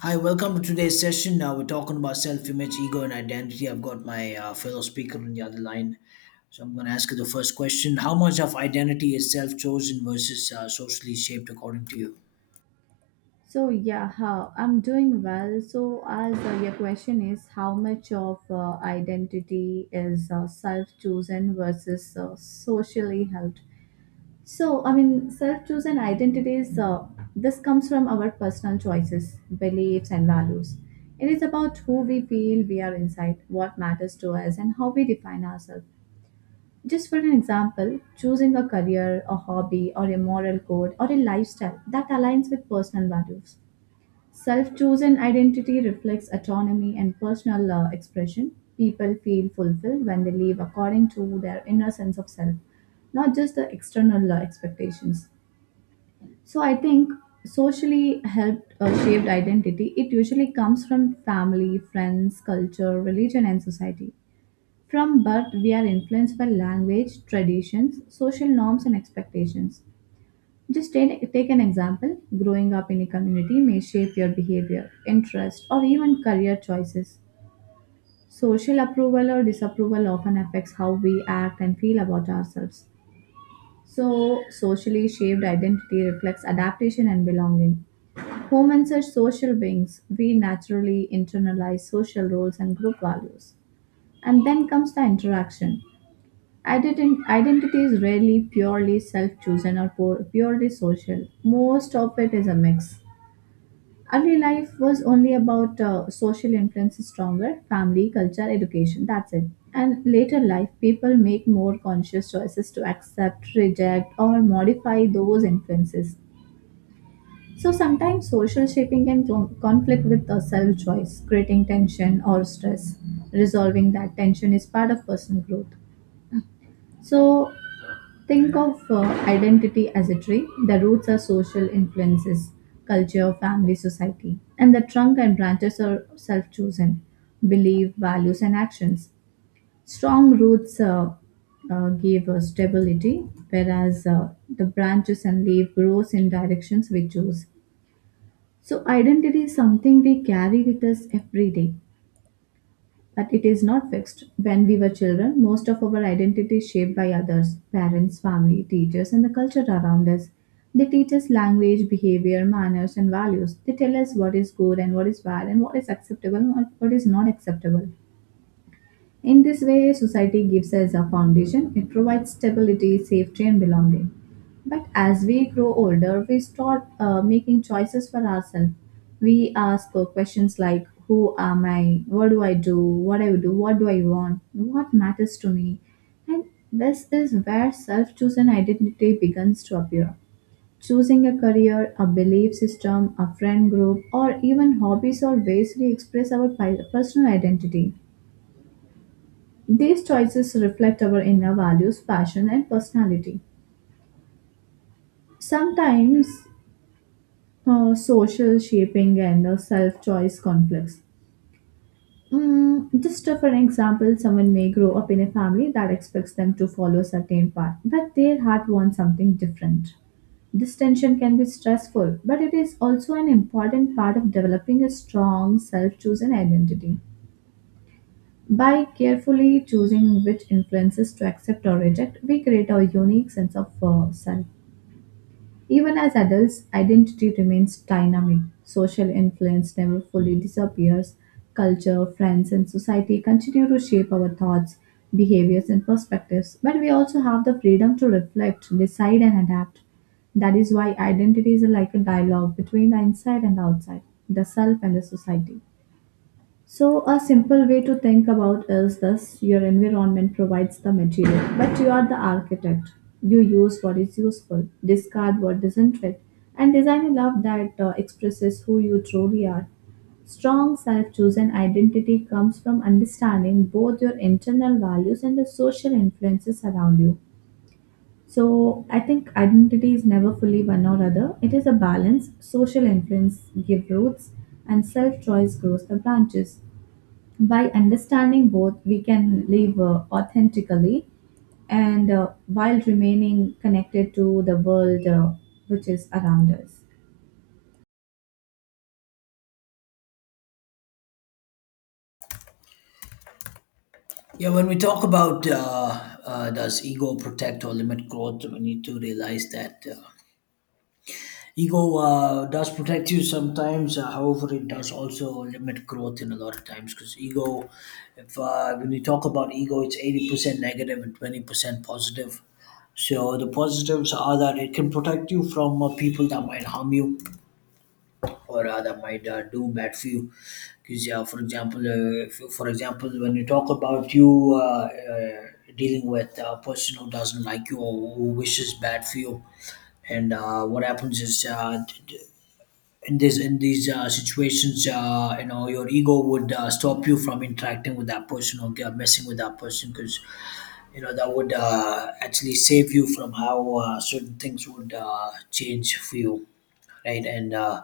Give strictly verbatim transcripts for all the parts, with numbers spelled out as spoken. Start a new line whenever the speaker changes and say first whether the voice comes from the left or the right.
left: Hi, welcome to today's session. Now we're talking about self-image, ego, and identity. I've got my uh, fellow speaker on the other line, so I'm going to ask you the first question: How much of identity is self-chosen versus uh, socially shaped, according to you?
right: So yeah, how I'm doing well. So as uh, your question is, how much of uh, identity is uh, self-chosen versus uh, socially held? So I mean, self-chosen identities. Uh, this comes from our personal choices, beliefs, and values. It is about who we feel we are inside, what matters to us, and how we define ourselves. Just for an example, choosing a career, a hobby, or a moral code, or a lifestyle that aligns with personal values. Self chosen identity reflects autonomy and personal uh, expression. People feel fulfilled when they live according to their inner sense of self, not just the external uh, expectations. So, I think socially helped uh, shaped identity, it usually comes from family, friends, culture, religion, and society. From birth we are influenced by language, traditions, social norms, and expectations. Just take, take an example. Growing up in a community may shape your behavior, interest, or even career choices. Social approval or disapproval often affects how we act and feel about ourselves. So, socially shaped identity reflects adaptation and belonging. Humans are social beings. We naturally internalize social roles and group values. And then comes the interaction. Ident- Identity is rarely purely self chosen or pu- purely social. Most of it is a mix. Early life was only about uh, social influences stronger, family, culture, education, that's it. And later life, people make more conscious choices to accept, reject, or modify those influences. So sometimes social shaping can con- conflict with the self choice, creating tension or stress. Resolving that tension is part of personal growth. So, think of uh, identity as a tree. The roots are social influences, culture, family, society, and the trunk and branches are self chosen, belief, values, and actions. Strong roots uh, uh, give us stability, whereas uh, the branches and leaf grows in directions we choose. So, identity is something we carry with us every day, but it is not fixed. When we were children, most of our identity is shaped by others, parents, family, teachers, and the culture around us. They teach us language, behavior, manners, and values. They tell us what is good and what is bad, and what is acceptable and what is not acceptable. In this way, society gives us a foundation. It provides stability, safety, and belonging. But as we grow older, we start uh, making choices for ourselves. We ask uh, questions like, who am I? What do I do? What I do? What do I want? What matters to me? And this is where self chosen identity begins to appear. Choosing a career, a belief system, a friend group, or even hobbies or ways we express our pi- personal identity. These choices reflect our inner values, passion, and personality. Sometimes, uh, social shaping and uh, self choice conflicts. Mm, just for an example, someone may grow up in a family that expects them to follow a certain path, but their heart wants something different. This tension can be stressful, but it is also an important part of developing a strong self chosen identity. By carefully choosing which influences to accept or reject, we create our unique sense of uh, self. Even as adults, identity remains dynamic. Social influence never fully disappears. Culture, friends, and society continue to shape our thoughts, behaviors, and perspectives. But we also have the freedom to reflect, decide, and adapt. That is why identity is like a dialogue between the inside and the outside, the self and the society. So, a simple way to think about is this, your environment provides the material, but you are the architect. You use what is useful, discard what doesn't fit, and design a love that uh, expresses who you truly are. Strong self chosen identity comes from understanding both your internal values and the social influences around you. So, I think identity is never fully one or other, it is a balance. Social influence gives roots, and self choice grows the branches. By understanding both, we can live uh, authentically and uh, while remaining connected to the world uh, which is around us.
left: Yeah, when we talk about uh, uh, does ego protect or limit growth, we need to realize that. Uh, Ego uh, does protect you sometimes, uh, however, it does also limit growth in a lot of times because ego, if uh, when you talk about ego, it's eighty percent negative and twenty percent positive. So the positives are that it can protect you from uh, people that might harm you or uh, that might uh, do bad for you. Because yeah, for example, uh, if, for example, when you talk about you uh, uh, dealing with a person who doesn't like you or who wishes bad for you, and uh, what happens is uh, in this in these uh, situations uh, you know your ego would uh, stop you from interacting with that person or get, messing with that person because you know that would uh, actually save you from how uh, certain things would uh, change for you right and uh,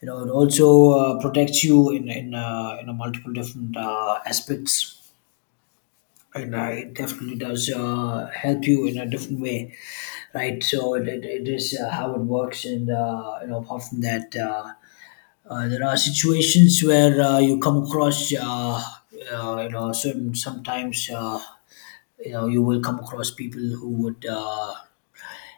left: you know it also uh, protects you in in, uh, you know multiple different uh, aspects and uh, it definitely does uh, help you in a different way right so it, it, it is uh, how it works and uh, you know apart from that uh, uh, there are situations where uh, you come across, uh, uh, you know, certain sometimes, uh, you know, you will come across people who would uh,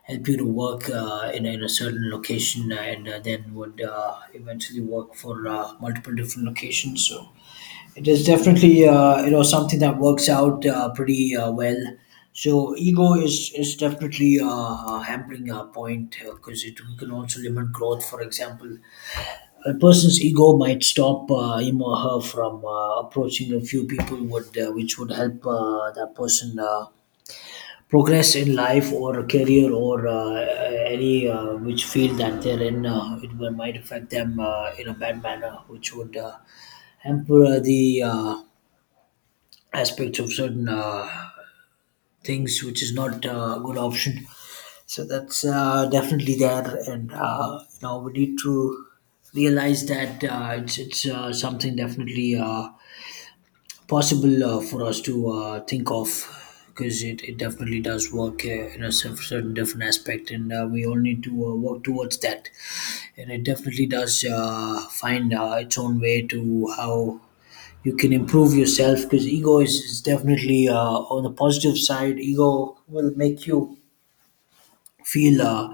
left: help you to work uh, in, in a certain location and uh, then would uh, eventually work for uh, multiple different locations. So it is definitely, uh, you know, something that works out uh, pretty uh, well. So ego is is definitely uh, a hampering uh, point because it can also limit growth. For example, a person's ego might stop uh, him or her from uh, approaching a few people would uh, which would help uh, that person uh, progress in life or career or uh, any uh, which field that they're in uh, it will- might affect them uh, in a bad manner which would uh, hamper uh, the uh, aspects of certain uh, things, which is not uh, a good option. So that's uh, definitely there, and uh, you know we need to realize that uh, it's it's uh, something definitely uh, possible uh, for us to uh, think of because it, it definitely does work uh, in a cer- certain different aspect and uh, we all need to uh, work towards that and it definitely does uh, find uh, its own way to how you can improve yourself because ego is, is definitely uh, on the positive side. Ego will make you feel uh,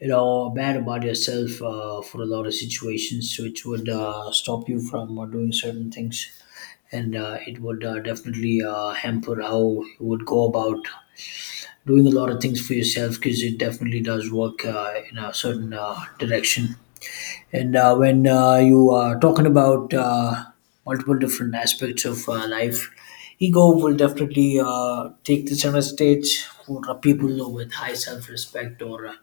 left: you know bad about yourself uh, for a lot of situations which would uh, stop you from uh, doing certain things and uh, it would uh, definitely uh, hamper how you would go about doing a lot of things for yourself because it definitely does work uh, in a certain uh, direction and uh, when uh, you are talking about uh, multiple different aspects of uh, life, ego will definitely uh, take the center stage for uh, people with high self-respect or uh,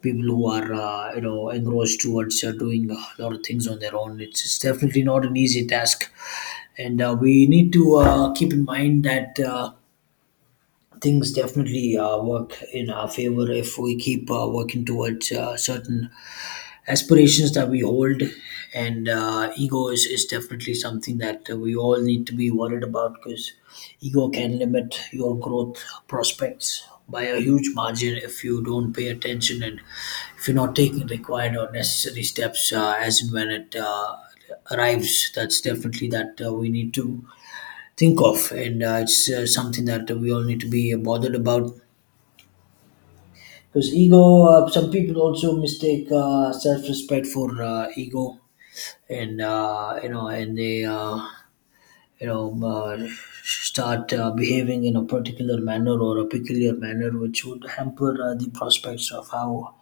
left: people who are uh, you know engrossed towards uh, doing a lot of things on their own. It's, it's definitely not an easy task, and uh, we need to uh, keep in mind that. Uh, Things definitely uh, work in our favor if we keep uh, working towards uh, certain aspirations that we hold and uh, ego is, is definitely something that uh, we all need to be worried about because ego can limit your growth prospects by a huge margin if you don't pay attention and if you're not taking required or necessary steps uh, as and when it uh, arrives. That's definitely that uh, we need to think of and uh, it's uh, something that we all need to be bothered about because ego uh, some people also mistake uh, self-respect for uh, ego and uh, you know and they uh, you know uh, start uh, behaving in a particular manner or a peculiar manner which would hamper uh, the prospects of how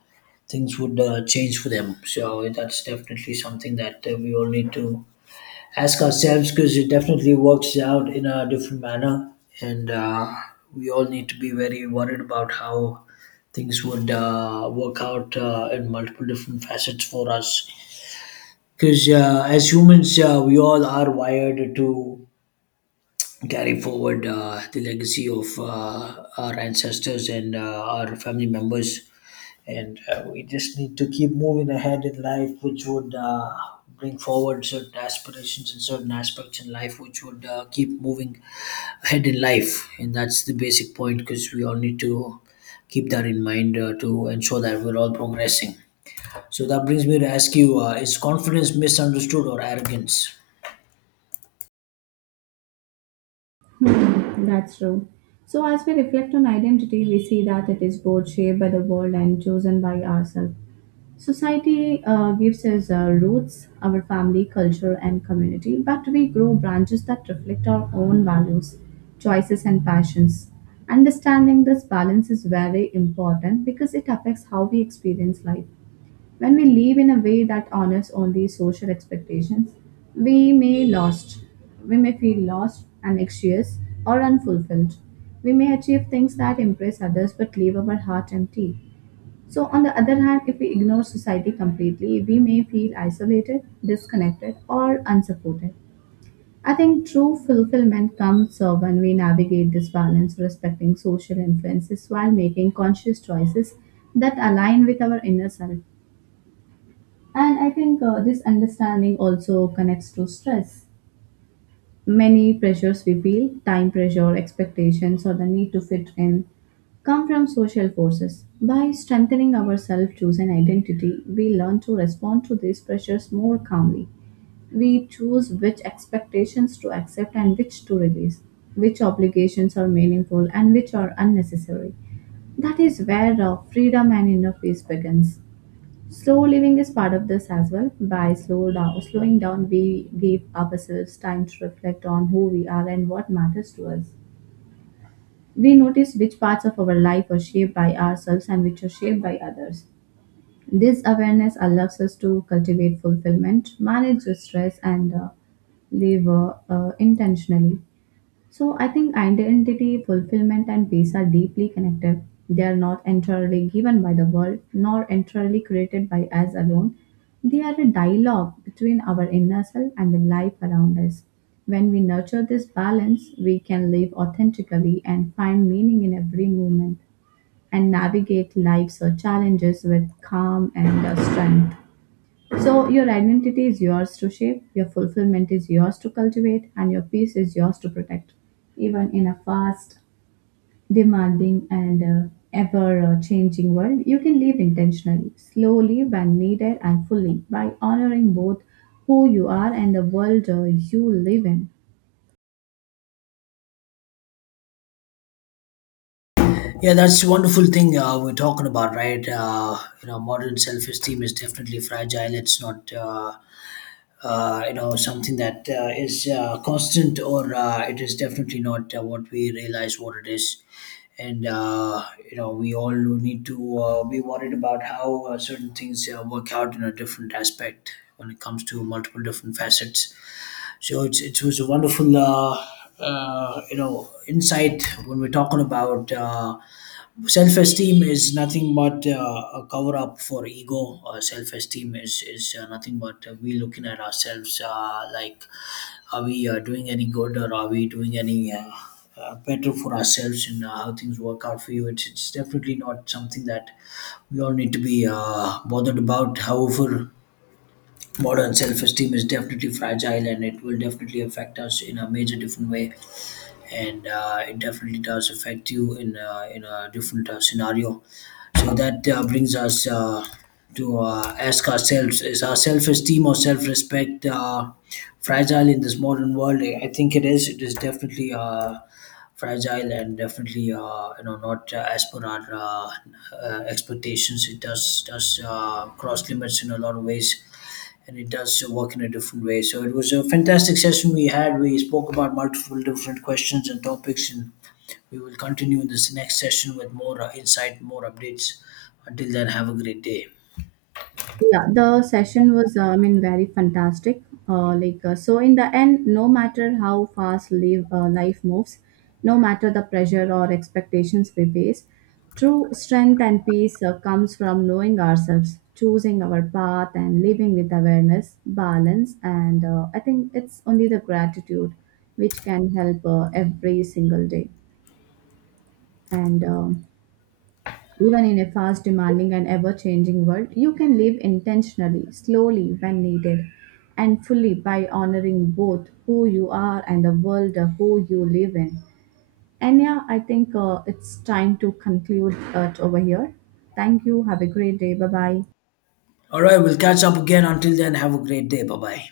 left: things would uh, change for them. So that's definitely something that uh, we all need to ask ourselves because it definitely works out in a different manner and uh, we all need to be very worried about how things would uh, work out uh, in multiple different facets for us because uh, as humans, uh, we all are wired to carry forward uh, the legacy of uh, our ancestors and uh, our family members. And uh, we just need to keep moving ahead in life, which would uh, bring forward certain aspirations and certain aspects in life, which would uh, keep moving ahead in life. And that's the basic point because we all need to keep that in mind uh, to ensure that we're all progressing. So that brings me to ask you, uh, is confidence misunderstood or arrogance?
right: Hmm, that's true. So, as we reflect on identity, we see that it is both shaped by the world and chosen by ourselves. Society uh, gives us uh, roots, our family, culture, and community, but we grow branches that reflect our own values, choices, and passions. Understanding this balance is very important because it affects how we experience life. When we live in a way that honors only social expectations, we may lost. We may feel lost, anxious, or unfulfilled. We may achieve things that impress others but leave our heart empty. So, on the other hand, if we ignore society completely, we may feel isolated, disconnected, or unsupported. I think true fulfillment comes uh, when we navigate this balance, respecting social influences while making conscious choices that align with our inner self. And I think uh, this understanding also connects to stress. Many pressures we feel, time pressure, expectations, or the need to fit in, come from social forces. By strengthening our self choose and identity, we learn to respond to these pressures more calmly. We choose which expectations to accept and which to release, which obligations are meaningful and which are unnecessary. That is where uh, freedom and inner peace begins. Slow living is part of this as well. By slow down, slowing down, we give ourselves time to reflect on who we are and what matters to us. We notice which parts of our life are shaped by ourselves and which are shaped by others. This awareness allows us to cultivate fulfillment, manage the stress, and uh, live uh, uh, intentionally. So I think identity, fulfillment, and peace are deeply connected. They are not entirely given by the world, nor entirely created by us alone. They are a dialogue between our inner self and the life around us. When we nurture this balance, we can live authentically and find meaning in every moment and navigate life's uh, challenges with calm and uh, strength. So, your identity is yours to shape, your fulfillment is yours to cultivate, and your peace is yours to protect. Even in a fast, demanding, and uh, ever uh, changing world, you can live intentionally, slowly when needed, and fully by honoring both who you are and the world uh, you live in.
left: Yeah, that's the wonderful thing uh, we're talking about, right? Uh, you know, modern self-esteem is definitely fragile. It's not, uh, uh, you know, something that uh, is uh, constant, or uh, it is definitely not uh, what we realize what it is. And uh, you know, we all need to uh, be worried about how uh, certain things uh, work out in a different aspect when it comes to multiple different facets. So it's it was a wonderful, uh, uh, you know, insight when we're talking about. Uh, self esteem is nothing but uh, a cover up for ego. Uh, self esteem is is uh, nothing but uh, we looking at ourselves uh, like are we uh, doing any good or are we doing any uh, uh, better for ourselves and uh, how things work out for you. It's, it's definitely not something that we all need to be uh, bothered about. However modern self esteem is definitely fragile and it will definitely affect us in a major different way and uh, it definitely does affect you in a, in a different uh, scenario. So that uh, brings us uh, to uh, ask ourselves: Is our self-esteem or self-respect uh, fragile in this modern world? I I think it is. It is definitely Uh, fragile and definitely uh, you know not uh, as per our uh, uh, expectations. It does does uh, cross limits in a lot of ways and it does so work in a different way. So it was a fantastic session we had. We spoke about multiple different questions and topics, and we will continue in this next session with more uh, insight, more updates. Until then, have a great day.
right: Yeah, the session was uh, I mean very fantastic. Uh, like uh, so in the end, no matter how fast live, uh, life moves, no matter the pressure or expectations we face, true strength and peace uh, comes from knowing ourselves, choosing our path, and living with awareness, balance, and uh, I think it's only the gratitude which can help uh, every single day. And um Even in a fast, demanding, and ever changing world, you can live intentionally, slowly when needed, and fully by honoring both who you are and the world uh, who you live in. And yeah, I think uh, it's time to conclude it over here. Thank you. Have a great day. Bye bye.
left: All right, we'll catch up again. Until then, have a great day. Bye bye.